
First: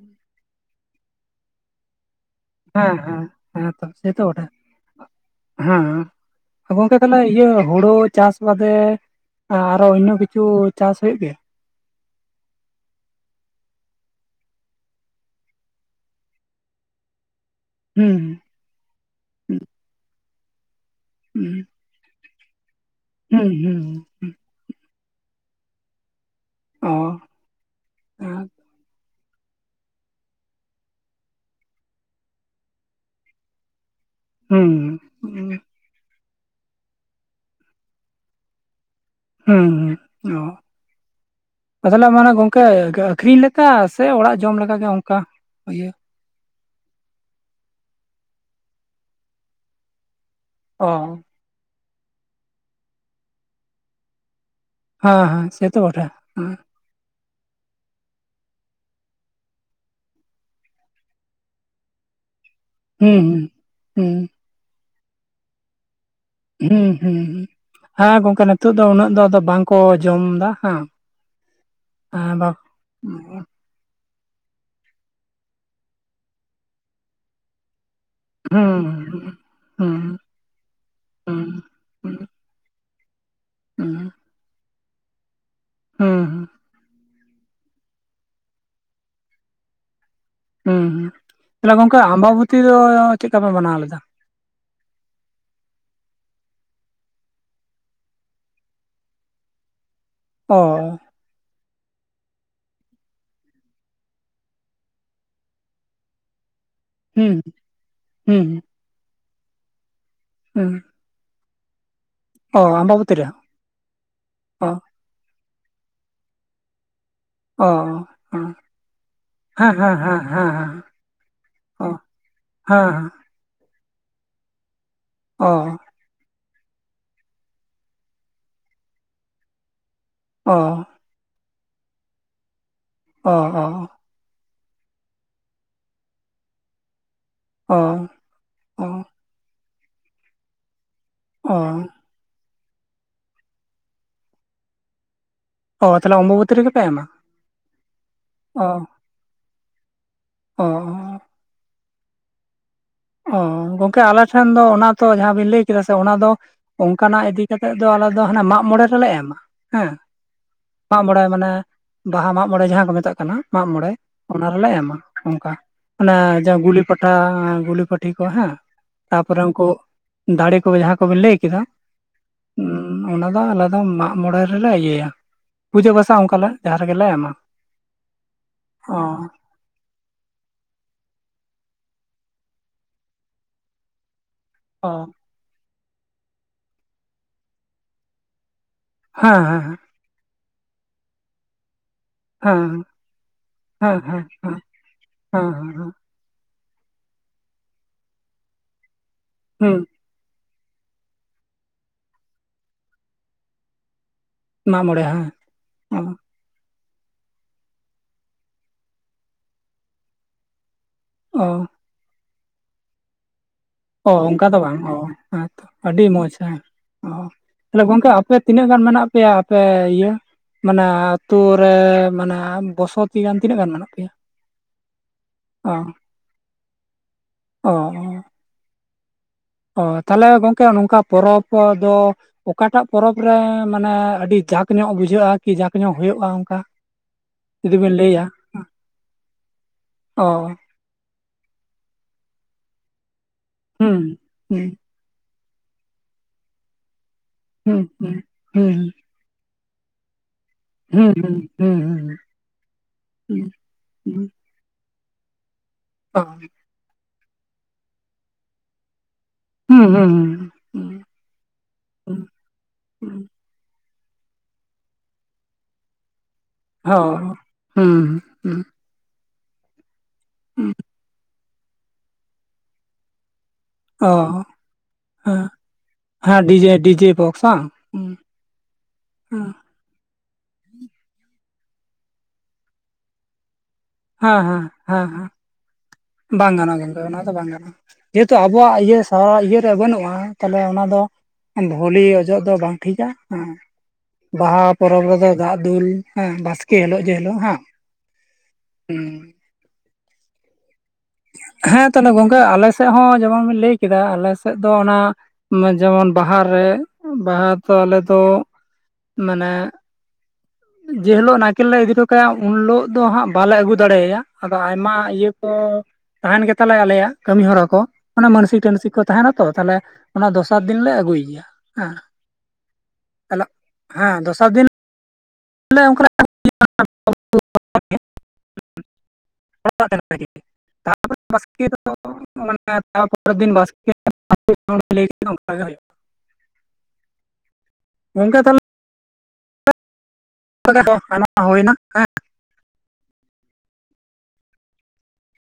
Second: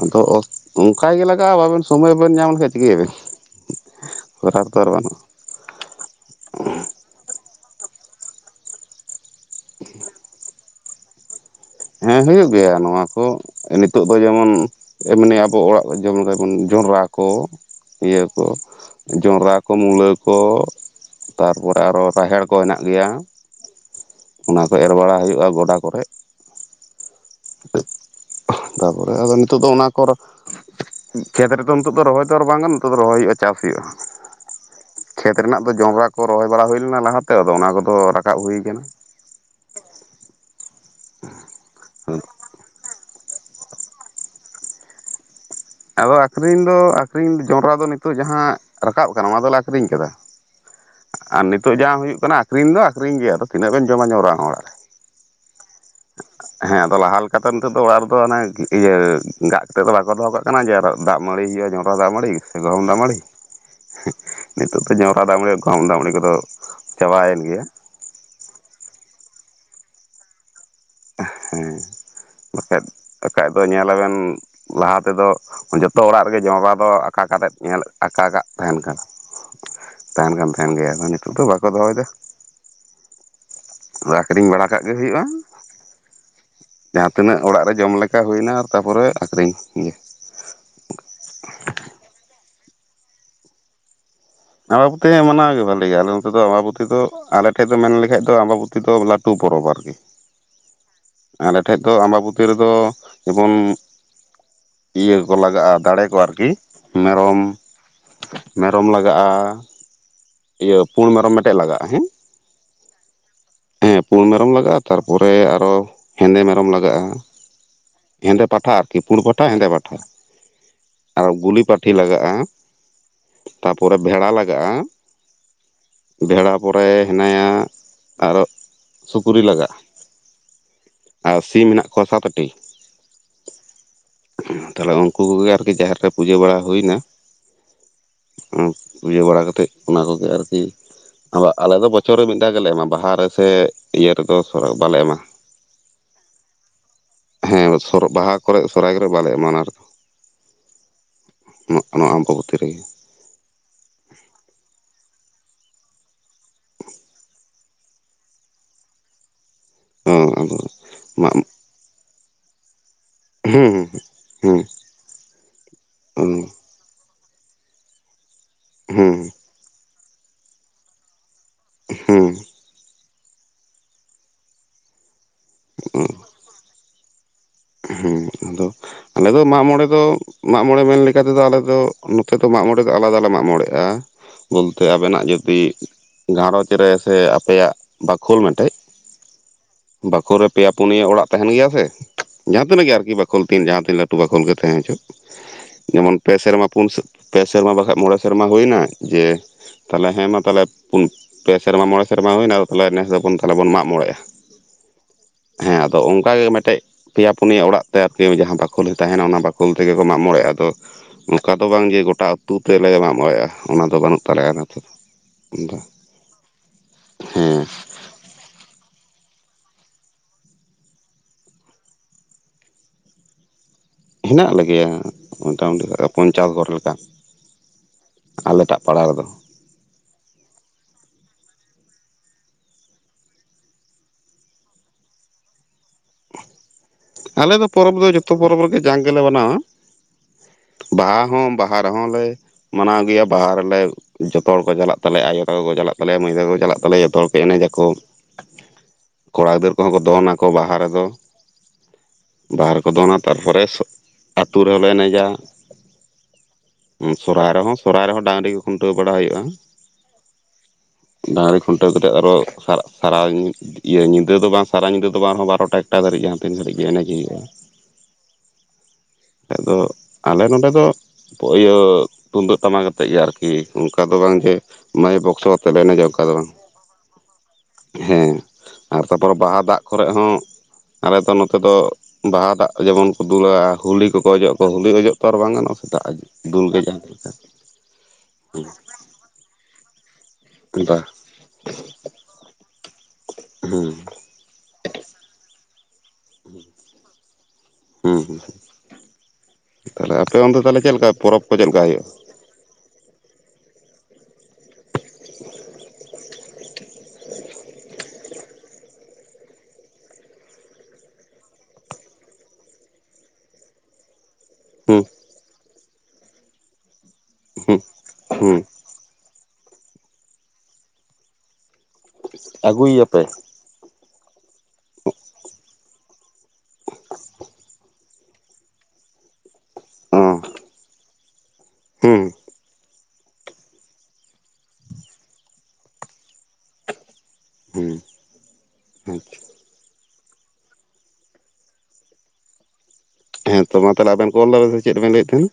ᱟᱫᱚ ᱚᱱᱠᱟ ᱜᱮ ᱞᱟᱜᱟᱜᱼᱟ ᱡᱮᱢᱚᱱ ᱥᱳᱢᱚᱭ ᱵᱮᱱ ᱧᱟᱢ ᱦᱮᱸ ᱞᱮᱠᱷᱟᱱ ᱦᱮᱸ ᱦᱮᱸ ᱛᱚ ᱥᱮᱛᱚ ᱵᱚᱴᱷᱮ [unintelligible] ᱠᱚᱨᱟᱨ ᱛᱚ ᱟᱨ ᱵᱟᱱᱩᱜ-ᱟ᱾ ᱦᱮᱸ ᱜᱚᱝᱠᱮ ᱛᱟᱦᱞᱮ ᱤᱭᱟᱹ ᱦᱳᱲᱳ ᱪᱟᱹᱥ ᱵᱟ ᱫᱮ ᱟᱨ ᱳᱱᱳ ᱠᱤ ᱪᱷᱩ ᱪᱟᱹᱥ ᱦᱳᱭᱳᱜ ᱜᱮᱭᱟ? ᱦᱮᱸ ᱦᱳᱭᱳᱜ ᱜᱮᱭᱟ ᱱᱚᱣᱟ ᱠᱚ ᱱᱤᱛᱳᱜ ᱫᱚ ᱡᱮ ᱢᱚᱱ ᱮᱢᱱᱤ ᱟᱵᱚ ᱚᱲᱟᱜ ᱠᱚᱛᱮ ᱡᱮᱢᱚᱱ ᱡᱚᱱᱰᱨᱟ ᱠᱚ ᱦᱩᱸ ᱤᱭᱟᱹ ᱠᱚ ᱡᱚᱱᱰᱨᱟ ᱠᱚ ᱢᱩᱞᱟᱹ ᱠᱚ᱾ ᱦᱩᱸ ᱛᱟᱨ ᱯᱚᱨᱮ ᱟᱨ ᱦᱚᱸ ᱨᱟᱦᱮᱲ ᱠᱚ ᱦᱮᱱᱟᱜ ᱜᱮᱭᱟ᱾ ᱦᱩᱸ ᱦᱩᱸ ᱚᱱᱟ ᱠᱚ ᱮᱨ ᱵᱟᱲᱟ ᱦᱳᱭᱳᱜᱼᱟ, ᱜᱚᱰᱟ ᱠᱚ ᱨᱮᱡᱽ ᱚ ᱛᱟᱯᱚᱨᱮ ᱟᱫᱚ ᱱᱤᱛᱚᱜ ᱫᱚ ᱚᱱᱟ ᱠᱟᱨᱮ ᱠᱷᱮᱛ ᱨᱮ ᱛᱚ ᱱᱤᱛᱚᱜ ᱫᱚ ᱨᱚᱦᱚᱭ ᱛᱚ ᱵᱟᱝ ᱜᱟᱱᱚᱜ-ᱟ ᱱᱤᱛ ᱫᱚ ᱨᱚᱦᱚᱭ ᱦᱳᱭᱳᱜᱼᱟ ᱪᱟᱹᱥ ᱦᱳᱭᱳᱜᱼᱟ᱾ ᱦᱩᱸ ᱠᱷᱮᱛ ᱦᱩᱸ ᱨᱮᱱᱟᱜ ᱫᱚ ᱡᱚᱸᱱᱲᱟ ᱠᱚ ᱨᱚᱦᱚᱭ ᱵᱟᱲᱟ ᱦᱩᱭ ᱞᱮᱱᱟ ᱞᱟᱦᱟ ᱛᱮ ᱟᱫᱚ ᱚᱱᱟ ᱠᱚ ᱫᱚ ᱨᱟᱠᱟᱵ ᱦᱩᱭ ᱠᱟᱱᱟ᱾ ᱦᱮᱸ ᱚ ᱢᱟᱱᱮ ᱜᱚᱝᱠᱮ ᱟᱠᱷᱨᱤᱧ ᱞᱮᱫ ᱞᱮᱠᱟ ᱥᱮ ᱚᱲᱟᱜ ᱡᱚᱢ ᱞᱮᱠᱟᱜ ᱜᱮ ᱚᱱᱠᱟ ᱤᱭᱟᱹ? ᱟᱫᱚ ᱟᱠᱷᱨᱤᱧ ᱫᱚ ᱟᱠᱷᱨᱤᱧ ᱡᱚᱸᱱᱰᱨᱟ ᱫᱚ ᱱᱤᱛᱚᱜ ᱡᱟᱦᱟᱸ ᱨᱟᱠᱟᱵ ᱟᱠᱟᱱᱟ ᱚᱱᱟ ᱫᱚ ᱞᱮ ᱟᱠᱷᱨᱤᱧ ᱟᱠᱟᱫᱟ᱾ ᱚ ᱟᱨ ᱱᱤᱛᱚᱜ ᱡᱟᱦᱟᱸ ᱦᱩᱭᱩᱜ ᱠᱟᱱᱟ ᱟᱠᱷᱨᱤᱧ ᱫᱚ ᱟᱠᱷᱨᱤᱧ ᱜᱮ ᱟᱫᱚ ᱛᱤᱱᱟᱹᱜ ᱵᱤᱱ ᱡᱚᱢᱟ ᱚᱲᱟᱜ ᱨᱮ᱾ ᱦᱮᱸ ᱦᱮᱸ ᱥᱮ ᱛᱚ ᱵᱚᱴᱷᱮ ᱦᱮᱸ ᱟᱫᱚ ᱞᱟᱦᱟ ᱞᱮᱠᱟ ᱛᱚ ᱱᱤᱛᱚᱜ ᱫᱚ ᱚᱲᱟᱜ ᱨᱮ ᱫᱚ ᱟᱱᱮ ᱤᱭᱟᱹ ᱜᱟᱜ ᱠᱟᱛᱮ ᱫᱚ ᱵᱟ ᱠᱚ ᱫᱚᱦᱚ ᱠᱟᱜ᱾ [unintelligible] [unintelligible] ᱫᱟᱜ ᱢᱟᱹᱲᱤ ᱦᱩᱭᱩᱜᱼᱟ ᱡᱚᱱᱰᱨᱟ ᱫᱟᱜ ᱢᱟᱹᱲᱤ ᱥᱮ ᱜᱩᱦᱩᱢ ᱫᱟᱜ ᱢᱟᱹᱲᱤ ᱦᱩᱸ ᱦᱩᱸ ᱱᱤᱛᱚᱜ ᱫᱚ ᱡᱚᱸᱱᱰᱨᱟ ᱫᱟᱜ ᱢᱟᱹᱲᱤ ᱜᱚᱢ ᱫᱟᱜ ᱢᱟᱹᱲᱤ ᱠᱚ ᱫᱚ᱾ ᱦᱩᱸ ᱦᱩᱸ ᱦᱩᱸ ᱟ ᱜᱚᱝᱠᱮ ᱱᱤᱛᱚᱜ ᱫᱚ ᱩᱱᱟᱹᱜ ᱫᱚ ᱟᱫᱚ ᱵᱟᱝ ᱠᱚ ᱡᱚᱢ ᱮᱫᱟ ᱾ ᱦᱮᱸ ᱦᱩᱸ ᱵᱟᱠᱷᱟᱡ [unintelligible] [unintelligible] ᱛᱚ ᱧᱮᱞ ᱟᱵᱮᱱ ᱞᱟᱦᱟ ᱛᱮᱫᱚ ᱡᱚᱛᱚ ᱚᱲᱟᱜ ᱨᱮᱜᱮ ᱡᱚᱸᱱᱨᱟ ᱫᱚ ᱟᱸᱠᱟ ᱠᱟᱛᱮᱫ ᱧᱮᱞ ᱟᱸᱠᱟ ᱜ ᱛᱟᱦᱮᱱ ᱠᱟᱱᱟ ᱦᱩᱸ ᱦᱩᱸ ᱛᱟᱦᱮᱸᱱ ᱠᱟᱱ [unintelligible] ᱜᱮᱭᱟ ᱠᱚ ᱱᱤᱛᱳᱜ ᱫᱚ ᱦᱩᱸ ᱵᱟ ᱠᱚ ᱫᱚᱦᱚᱭ ᱮᱫᱟ᱾ ᱦᱩᱸ ᱟᱠᱷᱨᱤᱧ ᱵᱟᱲᱟ ᱠᱟᱜ ᱜᱮ ᱦᱩᱭᱩᱜᱼᱟ᱾ ᱦᱩᱸ ᱡᱟᱦᱟᱸ ᱛᱤᱱᱟᱹᱜ ᱚᱲᱟᱜ ᱨᱮ ᱡᱚᱢ ᱞᱮᱠᱟ ᱦᱩᱭᱱᱟ ᱛᱟᱯᱚ ᱨᱮ ᱟᱠᱷᱨᱤᱧ ᱜᱮ᱾ ᱛᱟᱦᱞᱮ ᱜᱚᱝᱠᱮ ᱟᱵᱟ ᱵᱩᱛᱤ ᱫᱚ ᱪᱮᱫ ᱞᱮᱠᱟ ᱯᱮ ᱢᱟᱱᱟᱣ ᱞᱮᱫᱟ᱾ ᱟᱵᱟᱵᱩᱛᱤ ᱢᱟᱱᱟᱣ ᱜᱮ ᱵᱷᱟᱞᱮ ᱜᱮ ᱟᱞᱮ ᱱᱚᱛᱮ ᱫᱚ ᱟᱵᱟᱵᱩᱛᱤ ᱫᱚ ᱟᱞᱮ ᱴᱷᱮᱡ ᱫᱚ ᱢᱮᱱ ᱞᱮᱠᱷᱟᱡ ᱫᱚ ᱟᱵᱟᱵᱟᱹᱛᱤ ᱫᱚ ᱞᱟᱹᱴᱩ ᱯᱚᱨᱚᱵᱽ ᱟᱨᱴᱤ᱾ ᱜᱮ ᱚ ᱟᱞᱮ ᱴᱷᱮᱫ ᱫᱚ ᱟᱵᱟᱵᱚᱛᱤ ᱨᱮ ᱫᱚ ᱡᱮᱢᱚᱱ ᱤᱭᱟᱹ ᱠᱚ ᱞᱟᱜᱟᱜᱼᱟ ᱫᱟᱲᱮ ᱠᱚ ᱟᱨ ᱠᱤ ᱦᱩᱸ ᱢᱮᱨᱚᱢ ᱦᱩᱸ ᱢᱮᱨᱚᱢ ᱞᱟᱜᱟᱜᱼᱟ, ᱦᱩᱸ ᱤᱭᱟᱹ ᱯᱩᱲ ᱢᱮᱨᱚᱢ ᱢᱤᱫ ᱴᱮᱡ ᱞᱟᱜᱟᱜᱼᱟᱭ ᱦᱮᱸ ᱚ ᱟᱢᱵᱟᱵᱚᱛᱤ ᱨᱮ ᱦᱮᱸ ᱯᱩᱲ ᱢᱮᱨᱚᱢ ᱚ ᱞᱟᱜᱟᱜᱼᱟ, ᱛᱟᱨᱯᱚᱨ ᱯᱚᱨᱮ ᱟᱨ ᱚ ᱦᱮᱸᱫᱮ ᱢᱮᱨᱚᱢ ᱞᱟᱜᱟᱜᱼᱟ, ᱚ ᱦᱮᱸᱫᱮ ᱦᱮᱸ ᱯᱟᱴᱷᱟ ᱟᱨ ᱠᱤ ᱯᱩᱲ ᱯᱟᱴᱷᱟ, ᱦᱮᱸᱫᱮ ᱦᱮᱸ ᱯᱟᱴᱷᱟ ᱦᱮᱸ ᱦᱮᱸ ᱦᱮᱸ ᱜᱩᱞᱤ ᱚ ᱯᱟᱹᱴᱷᱤ ᱞᱟᱜᱟᱜᱼᱟ ᱦᱮᱸ ᱛᱟᱯᱚ ᱨᱮ ᱵᱷᱮᱲᱟ ᱞᱟᱜᱟᱜᱼᱟ᱾ ᱚ ᱵᱷᱮᱲᱟ ᱯᱚᱨᱮ ᱦᱮᱱᱟᱭ-ᱟ ᱟᱨ ᱚ ᱥᱩᱠᱨᱤ ᱞᱟᱜᱟᱜᱼᱟ᱾ ᱚ ᱟᱨ ᱥᱤᱢ ᱢᱮᱱᱟᱜ ᱠᱚᱣᱟ ᱥᱟᱛ ᱟᱴᱤ ᱚ ᱚ ᱛᱟᱦᱞᱮ ᱩᱱᱠᱩ ᱠᱚᱜᱮ ᱟᱨᱠᱤ ᱡᱟᱦᱮᱨ ᱨᱮ ᱯᱩᱡᱟᱹ ᱵᱟᱲᱟ ᱦᱩᱭ ᱮᱱᱟ ᱚ ᱩᱸ ᱚ ᱯᱩᱡᱟᱹ ᱵᱟᱲᱟ ᱠᱟᱛᱮᱫ ᱚᱱᱟ ᱠᱚᱜᱮ ᱟᱨᱠᱤ ᱟ ᱚ ᱟᱞᱮ ᱫᱚ ᱪᱚᱨ ᱨᱮ ᱢᱤᱫ ᱫᱷᱟᱣ ᱜᱮᱞᱮ ᱮᱢᱟ ᱵᱟᱦᱟ ᱨᱮᱥᱮ ᱤᱭᱟᱹ ᱨᱮᱫᱚ ᱥᱚᱨᱚᱲᱚᱠ ᱵᱟᱞᱮ ᱮᱢᱟ ᱚ ᱛᱟᱦᱚᱞᱮ ᱚᱢᱵᱚᱵᱚᱛᱤ ᱨᱮᱜᱮ ᱯᱮ ᱮᱢᱟ ᱦᱮᱸ ᱥᱚᱨᱚᱜ ᱵᱟᱦᱟ ᱠᱚᱨᱮ ᱚ ᱥᱚᱨᱦᱟᱭ ᱠᱚᱨᱮ ᱵᱟᱞᱮ ᱮᱢᱟᱱᱟ ᱟᱨ ᱚ ᱱᱚᱣᱟ ᱟᱢ ᱵᱟᱵᱚᱛᱤ ᱨᱮᱜᱮ ᱚ ᱜᱚᱝᱠᱮ ᱟᱞᱮ ᱴᱷᱮᱱ ᱫᱚ ᱚᱱᱟ ᱛᱚ ᱡᱟᱦᱟᱸ ᱵᱤᱱ ᱞᱟᱹᱭ ᱠᱮᱫᱟ ᱥᱮ ᱚᱱᱟ ᱫᱚ ᱚᱱᱠᱟᱱᱟᱜ ᱤᱫᱤ ᱠᱟᱛᱮᱫ ᱫᱚ ᱟᱞᱮ ᱫᱚ ᱦᱟᱱᱮ ᱢᱟᱜ ᱢᱚᱬᱮ ᱨᱮᱞᱮ ᱮᱢᱟ ᱦᱮᱸ ᱦᱚᱸ ᱟᱫᱚ ᱢᱟᱜ ᱢᱚᱬᱮ ᱢᱟᱱᱮ ᱵᱟᱦᱟ ᱢᱟᱜᱢᱚᱬᱮ ᱡᱟᱦᱟᱸ ᱠᱚ ᱢᱮᱛᱟᱜ ᱠᱟᱱᱟ ᱢᱟᱜ ᱦᱩᱸ ᱢᱚᱬᱮ ᱚᱱᱟ ᱦᱩᱸ ᱨᱮᱞᱮ ᱮᱢᱟ ᱚᱱᱠᱟ ᱚᱱᱮ ᱡᱮ ᱦᱩᱸ ᱜᱩᱞᱤ ᱯᱟᱴᱷᱟ ᱜᱩᱞᱤ ᱯᱟᱹᱴᱷᱤ ᱠᱚ ᱦᱮᱸ ᱛᱟᱯᱚᱨᱮ ᱩᱱᱠᱩ ᱫᱟᱲᱮ ᱠᱚ ᱡᱟᱦᱟᱸ ᱠᱚᱵᱤᱱ ᱞᱟᱹᱭ ᱠᱮᱫᱟ ᱦᱮᱸ ᱚᱱᱟ ᱫᱚ ᱟᱞᱮ ᱫᱚ ᱢᱟᱜ ᱢᱚᱬᱮ ᱨᱮᱞᱮ ᱤᱭᱟᱹᱭᱟ ᱯᱩᱡᱟᱹ ᱯᱟᱥᱟ ᱚᱱᱠᱟᱞᱮ ᱡᱟᱦᱟᱸ ᱨᱮᱜᱮ ᱮᱢᱟ ᱦᱮᱸ ᱟᱫᱚ ᱚ ᱟᱞᱮᱫᱚ ᱢᱟᱜᱢᱚᱬᱮ ᱫᱚ ᱢᱟᱜ ᱢᱚᱬᱮ ᱢᱮᱱ ᱞᱮᱠᱟᱛᱮᱫᱚ ᱟᱞᱮᱫᱚ ᱱᱚᱛᱮ ᱫᱚ ᱢᱟᱜ ᱢᱚᱬᱮ ᱫᱚ ᱟᱞᱟᱫᱟ ᱞᱮ ᱢᱟᱜ ᱢᱚᱬᱮᱜᱼᱟ ᱵᱚᱞᱛᱮ ᱚ ᱟᱵᱮᱱᱟᱜ ᱡᱩᱫᱤ ᱜᱷᱟᱨᱚᱸᱡᱽ ᱨᱮ ᱥᱮ ᱟᱯᱮᱭᱟᱜ ᱵᱟᱠᱷᱳᱞ ᱢᱮᱴᱮᱡ ᱦᱮᱸ ᱦᱮᱸᱮᱸ ᱵᱟ. ᱠᱩ ᱨᱮ ᱯᱮᱭᱟ ᱯᱩᱱᱭᱟᱹ ᱚᱲᱟᱜ ᱛᱟᱦᱮᱱ ᱜᱮᱭᱟ ᱥᱮ ᱡᱟᱦᱟᱸ ᱦᱮᱸ ᱛᱤᱱᱟᱹᱜ ᱜᱮ ᱟᱨᱠᱤ ᱵᱟᱠᱷᱳᱞ ᱫᱤᱱ ᱡᱟᱦᱟᱸ ᱛᱤᱱ ᱦᱮᱸ ᱞᱟᱹᱴᱩ ᱦᱮᱸ ᱵᱟᱠᱷᱳᱞ ᱜᱮ ᱦᱮᱸ ᱛᱟᱦᱮᱸ ᱦᱚᱪᱚᱜ ᱦᱮᱸ ᱦᱮᱸ ᱦᱮᱸ ᱡᱮᱢᱚᱱ ᱯᱮ ᱥᱮᱨᱢᱟ ᱯᱩᱱ ᱥᱮ ᱯᱮ ᱥᱮᱨᱢᱟ ᱵᱟᱝᱠᱷᱟᱡ ᱢᱚᱬᱮ ᱥᱮᱨᱢᱟ ᱦᱩᱭ ᱮᱱᱟ ᱡᱮ ᱦᱩᱸ ᱛᱟᱦᱚᱞᱮ ᱦᱮᱸ ᱢᱟ ᱛᱟᱦᱚᱞᱮ ᱯᱩᱱ ᱯᱮ ᱥᱮᱨᱢᱟ ᱢᱚᱬᱮ ᱥᱮᱨᱢᱟ ᱦᱩᱭ ᱮᱱᱟ ᱟᱫᱚ ᱱᱮᱥ ᱫᱚ ᱛᱟᱦᱚᱞᱮ ᱵᱚᱱ ᱢᱟᱜ ᱢᱚᱬᱮᱜ-ᱟ ᱢᱟᱜ ᱢᱚᱬᱮ ᱦᱟᱸ ᱦᱮᱸ ᱟᱫᱚ ᱚᱱᱠᱟ ᱜᱮ ᱢᱤᱫᱴᱮᱫ ᱯᱮᱭᱟ ᱯᱩᱱᱭᱟ ᱚᱲᱟᱜ ᱛᱮ ᱟᱨᱠᱤ ᱡᱟᱦᱟᱸ ᱵᱟᱠᱷᱳ ᱛᱟᱦᱮᱱᱟ ᱚᱱᱟ ᱵᱟᱠᱷᱳ ᱛᱮᱜᱮ ᱠᱚ ᱢᱟᱜ ᱢᱚᱬᱮᱜᱼᱟ ᱟᱫᱚ ᱚ ᱝᱠᱟ ᱫᱚ ᱵᱟᱝᱜᱮ ᱜᱚᱴᱟ ᱟ. ᱛᱩ ᱛᱮᱞᱮ ᱢᱟᱜ ᱢᱚᱬᱮᱼᱟ ᱚ ᱚᱱᱠᱟ ᱫᱚ ᱵᱟᱝ ᱚ ᱦᱮᱸ ᱛᱚ ᱫᱚ ᱟᱹᱰᱤ ᱢᱚᱸᱡᱽ ᱦᱮᱸ ᱚ ᱦᱮᱸ ᱛᱟᱦᱮ ᱜᱚᱝᱠᱮ ᱟᱯᱮ ᱛᱤᱱᱟᱹᱜ ᱜᱟᱱ ᱢᱮᱱᱟᱜ ᱯᱮᱭᱟ ᱟᱯᱮ ᱤᱭᱟᱹ ᱢᱟᱱᱮ ᱟᱛᱩᱨ ᱨᱮ ᱢᱟᱱᱮ ᱵᱚᱥᱚᱛᱤ ᱜᱟᱱ ᱛᱤᱱᱟᱹᱜ ᱜᱟᱱ ᱢᱮᱱᱟᱜ ᱯᱮᱭᱟ ᱦᱮᱱᱟᱜ ᱞᱮᱜᱮᱭᱟ ᱚ ᱢᱳᱴᱟᱢᱩᱴᱤ ᱯᱚᱧᱪᱟᱥ ᱜᱚᱲ ᱞᱮᱠᱟ ᱚ ᱟᱞᱮᱴᱟᱜ ᱯᱟᱲᱟ ᱨᱮᱫᱚ ᱚ ᱛᱟᱦᱚᱞᱮ ᱜᱚᱝᱠᱮ ᱱᱚᱝᱠᱟ ᱯᱚᱨᱚᱵᱽ ᱫᱚ ᱚᱠᱟᱴᱟᱜ ᱯᱚᱨᱚᱵᱽ ᱨᱮ ᱢᱟᱱᱮ ᱟᱹᱰᱤ ᱡᱟᱠ ᱧᱚᱜ ᱵᱩᱡᱷᱟᱹᱜᱼᱟ ᱠᱤ ᱡᱟᱠ ᱧᱚᱜ ᱦᱩᱭᱩᱜᱼᱟ ᱚᱱᱠᱟ ᱟᱞᱮ ᱫᱚ ᱡᱩᱫᱤ ᱵᱮᱱ ᱯᱚᱨᱚᱵᱽ ᱫᱚ ᱞᱟᱹᱭᱟ ᱡᱚᱛᱚ ᱯᱚᱨᱚᱵᱽ ᱨᱮᱜᱮ ᱡᱟᱝ ᱜᱮᱞᱮ ᱢᱟᱱᱟᱣᱟ ᱚ ᱵᱟᱦᱟ ᱦᱚᱸ ᱵᱟᱦᱟ ᱨᱮᱦᱚᱸ ᱞᱮ ᱢᱟᱱᱟᱣ ᱜᱮᱭᱟ ᱵᱟᱦᱟ ᱨᱮᱞᱮ ᱦᱩᱸ ᱡᱚᱛᱚ ᱦᱚᱲ ᱦᱩᱸ ᱠᱚ ᱪᱟᱞᱟᱜ ᱟᱞᱮ ᱟᱭᱳ ᱛᱟᱠᱚ ᱠᱚ ᱪᱟᱞᱟᱜ ᱛᱟᱞᱮᱭᱟ ᱢᱟᱹᱭ ᱛᱟᱠᱚ ᱪᱟᱞᱟᱜ ᱛᱟᱞᱮᱭᱟ ᱡᱚᱛᱚ ᱦᱚᱲ ᱠᱚ ᱮᱱᱮᱡ ᱦᱩᱸ ᱟᱠᱚ ᱦᱩᱸ ᱦᱩᱸ ᱦᱩᱸ ᱠᱚᱲᱟ ᱜᱤᱫᱟᱹᱨ ᱠᱚᱦᱚᱸ ᱫᱚᱱᱟ ᱦᱩᱸ ᱦᱩᱸ ᱦᱩᱸ ᱦᱩᱸ ᱦᱸ ᱵᱟᱨ ᱨᱮ ᱠᱚ ᱫᱚᱱᱟ ᱛᱟᱨᱯᱚᱨᱮ ᱟᱹᱛᱩ ᱨᱮᱦᱚᱸᱞᱮ ᱮᱱᱮᱡᱟ ᱚ [unintelligible] ᱥᱚᱨᱚᱨᱟᱭ ᱨᱮᱦᱚᱸ ᱥᱚᱨᱦᱟᱭ ᱨᱮᱦᱚᱸ ᱰᱟᱝᱨᱤ ᱠᱚ ᱠᱷᱩᱱᱴᱟᱹᱣ ᱵᱟᱲᱟ ᱦᱩᱭᱩᱜᱼᱟ ᱦᱩᱸ ᱦᱩᱸ ᱦᱩᱸ ᱰᱟᱝᱨᱤ ᱠᱷᱩᱱᱴᱟᱹᱣ ᱠᱟᱛᱮᱜ ᱟᱨᱚ ᱥᱟᱨ- ᱥᱟᱨᱟᱣᱧ ᱤᱭᱟᱹ ᱧᱤᱫᱟᱹ ᱫᱚ ᱵᱟᱝ ᱥᱟᱨᱟ ᱧᱤᱫᱟᱹ ᱫᱚ ᱵᱟᱝ ᱦᱚᱸ ᱵᱟᱨᱚᱴᱟ ᱴᱟᱜ ᱴᱟ ᱫᱷᱟ. ᱨᱤᱜ ᱥᱮᱱ ᱠᱟᱛᱮ ᱜᱮ ᱮᱱᱮᱡ ᱜᱮ ᱦᱩᱭᱩᱜᱼᱟ ᱟᱫᱚ ᱟᱞᱮ ᱱᱚᱰᱮ ᱫᱚ ᱤᱭᱟᱹ ᱛᱩᱢᱫᱟᱹᱜ ᱴᱟᱢᱟᱠ ᱟᱛᱮᱫ ᱜᱮ ᱟᱨᱠᱤ ᱚᱝᱠᱟ ᱫᱚ ᱵᱟᱝ ᱜᱮ ᱡᱮ ᱢᱟᱭ ᱵᱚᱠᱥᱚ ᱟᱛᱮᱫ ᱞᱮ ᱮᱱᱮᱡᱟ ᱚᱝᱠᱟ ᱫᱚ ᱵᱟᱝ, ᱰᱤᱡᱮ ᱰᱤᱡᱮ ᱵᱚᱠᱥ ᱵᱟᱝ? ᱦᱩᱸ, ᱦᱮᱸ ᱟᱨ ᱛᱟᱯᱚᱨ ᱦᱩᱸ, ᱵᱟᱦᱟ ᱫᱟᱜ ᱠᱚᱨᱮᱜ ᱦᱚᱸ ᱟᱞᱮ ᱫᱚ ᱱᱚᱛᱮ ᱫᱚ ᱵᱟᱦᱟ ᱫᱟᱜ ᱡᱮᱢᱚᱱ ᱠᱚ ᱫᱩᱞᱟ ᱦᱳᱞᱤ ᱠᱚᱠᱚ ᱦᱮᱸ, ᱚᱡᱚᱜ ᱦᱮᱸ, ᱟᱠᱣᱟ ᱦᱳᱞᱤ ᱦᱮᱸ, ᱚᱡᱚᱜ ᱦᱮᱸ, ᱛᱚ ᱵᱟᱝ ᱜᱟᱱᱚᱜᱼᱟ ᱥᱮᱛᱟᱜ ᱵᱟᱝ ᱜᱟᱱᱚᱜᱼᱟ ᱠᱤᱱᱛᱩ ᱚᱱᱟ ᱫᱚ ᱵᱟᱝ ᱜᱟᱱᱚᱜᱼᱟ ᱡᱮᱦᱮᱛᱩ ᱟᱵᱚᱣᱟᱜ ᱤᱭᱟᱹ ᱥᱮᱣᱨᱟ ᱤᱭᱟᱹᱨᱮ ᱵᱟᱹᱱᱩᱜᱼᱟ ᱛᱟᱦᱞᱮ ᱚᱱᱟ ᱫᱚ ᱵᱟᱝ ᱵᱷᱩᱞᱤ ᱚᱡᱚᱜ ᱫᱚ ᱵᱟᱝ ᱴᱷᱤᱠᱟ ᱦᱮᱸ ᱦᱩᱸ ᱵᱟᱦᱟ ᱯᱚᱨᱚᱵᱽ ᱨᱮᱫᱚ ᱫᱟᱜ ᱫᱩᱞ ᱦᱮᱸ ᱵᱟᱥᱠᱮ ᱦᱤᱞᱳᱜ ᱡᱮ ᱦᱤᱞᱳᱜ ᱦᱮᱸ ᱦᱩᱸ ᱦᱩᱸ ᱦᱩᱸ ᱛᱟᱦᱞᱮ ᱟᱯᱮ ᱚᱱᱛᱮ ᱛᱟᱦᱞᱮ ᱪᱮᱫ ᱞᱮᱠᱟ ᱯᱚᱨᱚᱵᱽ ᱠᱚ ᱪᱮᱫ ᱞᱮᱠᱟ ᱦᱮᱸ ᱦᱩᱭᱩᱜᱼᱟ ᱛᱟᱦᱞᱮ ᱜᱚᱝᱠᱮ ᱟᱞᱮ ᱥᱮᱫ ᱦᱚᱸ ᱡᱮᱢᱚᱱ ᱵᱮᱱ ᱞᱟᱹᱭ ᱠᱮᱫᱟ ᱟᱞᱮ ᱥᱮᱫ ᱫᱚ ᱚᱱᱟ ᱡᱮᱢᱚᱱ ᱵᱟ ᱦᱟᱨ ᱵᱟᱦᱟ ᱛᱚ ᱟᱞᱮᱫᱚ ᱢᱟᱱᱮ ᱡᱮ ᱦᱤᱞᱳᱜ ᱱᱟᱭᱠᱮᱞ ᱞᱮ ᱤᱫᱤ ᱦᱚᱴᱚ ᱠᱟᱭᱟ ᱩᱱ ᱦᱤᱞᱳᱜ ᱫᱚ ᱦᱟᱸᱜ ᱵᱟᱞᱮ ᱟᱹᱜᱩ ᱫᱟᱲᱮᱣᱟᱭᱟ ᱟᱫᱚ ᱟᱭᱢᱟ ᱦᱩᱸ ᱤᱭᱟᱹ ᱠᱚ ᱛᱟᱦᱮᱱ ᱜᱮᱛᱟᱞᱮ ᱟᱞᱮᱭᱟᱜ ᱠᱟᱹᱢᱤ ᱦᱚᱨᱟ ᱦᱩᱸ ᱠᱚ ᱚᱱᱟᱮ ᱦᱩᱸ ᱢᱟᱹᱱᱥᱤ ᱴᱟᱹᱱᱥᱤ ᱠᱚ ᱛᱟᱦᱮᱱᱟ ᱛᱚ ᱛᱟᱦᱞᱮ ᱚᱱᱟ ᱫᱚᱥᱟᱨ ᱫᱤᱱ ᱞᱮ ᱟᱹᱜᱩᱭᱮᱭᱟ ᱦᱮᱸ ᱟᱹᱜᱩᱭᱮᱭᱟᱯᱮ ᱮᱱᱚᱜ ᱦᱮᱸ ᱫᱚᱥᱟᱨ ᱫᱤᱱ [inaudible] ᱞᱮ ᱚᱱᱠᱟᱱᱟᱜ [unintelligible] ᱚ [unintelligible] ᱦᱩᱸ ᱢᱟᱱᱮ ᱛᱟᱯᱚᱨᱮᱨ ᱫᱤᱱ ᱵᱟᱥᱠᱮ [unintelligible] ᱚᱱᱠᱟ ᱜᱮ ᱦᱩᱭᱩᱜᱼᱟ ᱦᱩᱸ ᱜᱚᱝᱠᱮ ᱛᱟᱦᱞᱮ ᱦᱩᱸ ᱚᱸᱰᱮ ᱟᱭᱢᱟ ᱦᱩᱭᱱᱟ, ᱦᱮᱸ ᱦᱮᱸ ᱛᱚ ᱢᱟ ᱛᱟᱦᱮ ᱟᱵᱮᱱ ᱠᱚᱞ ᱫᱟᱵᱮᱱ ᱥᱮ ᱪᱮᱫ ᱵᱮᱱ ᱞᱮᱫ ᱛᱟᱦᱮᱱ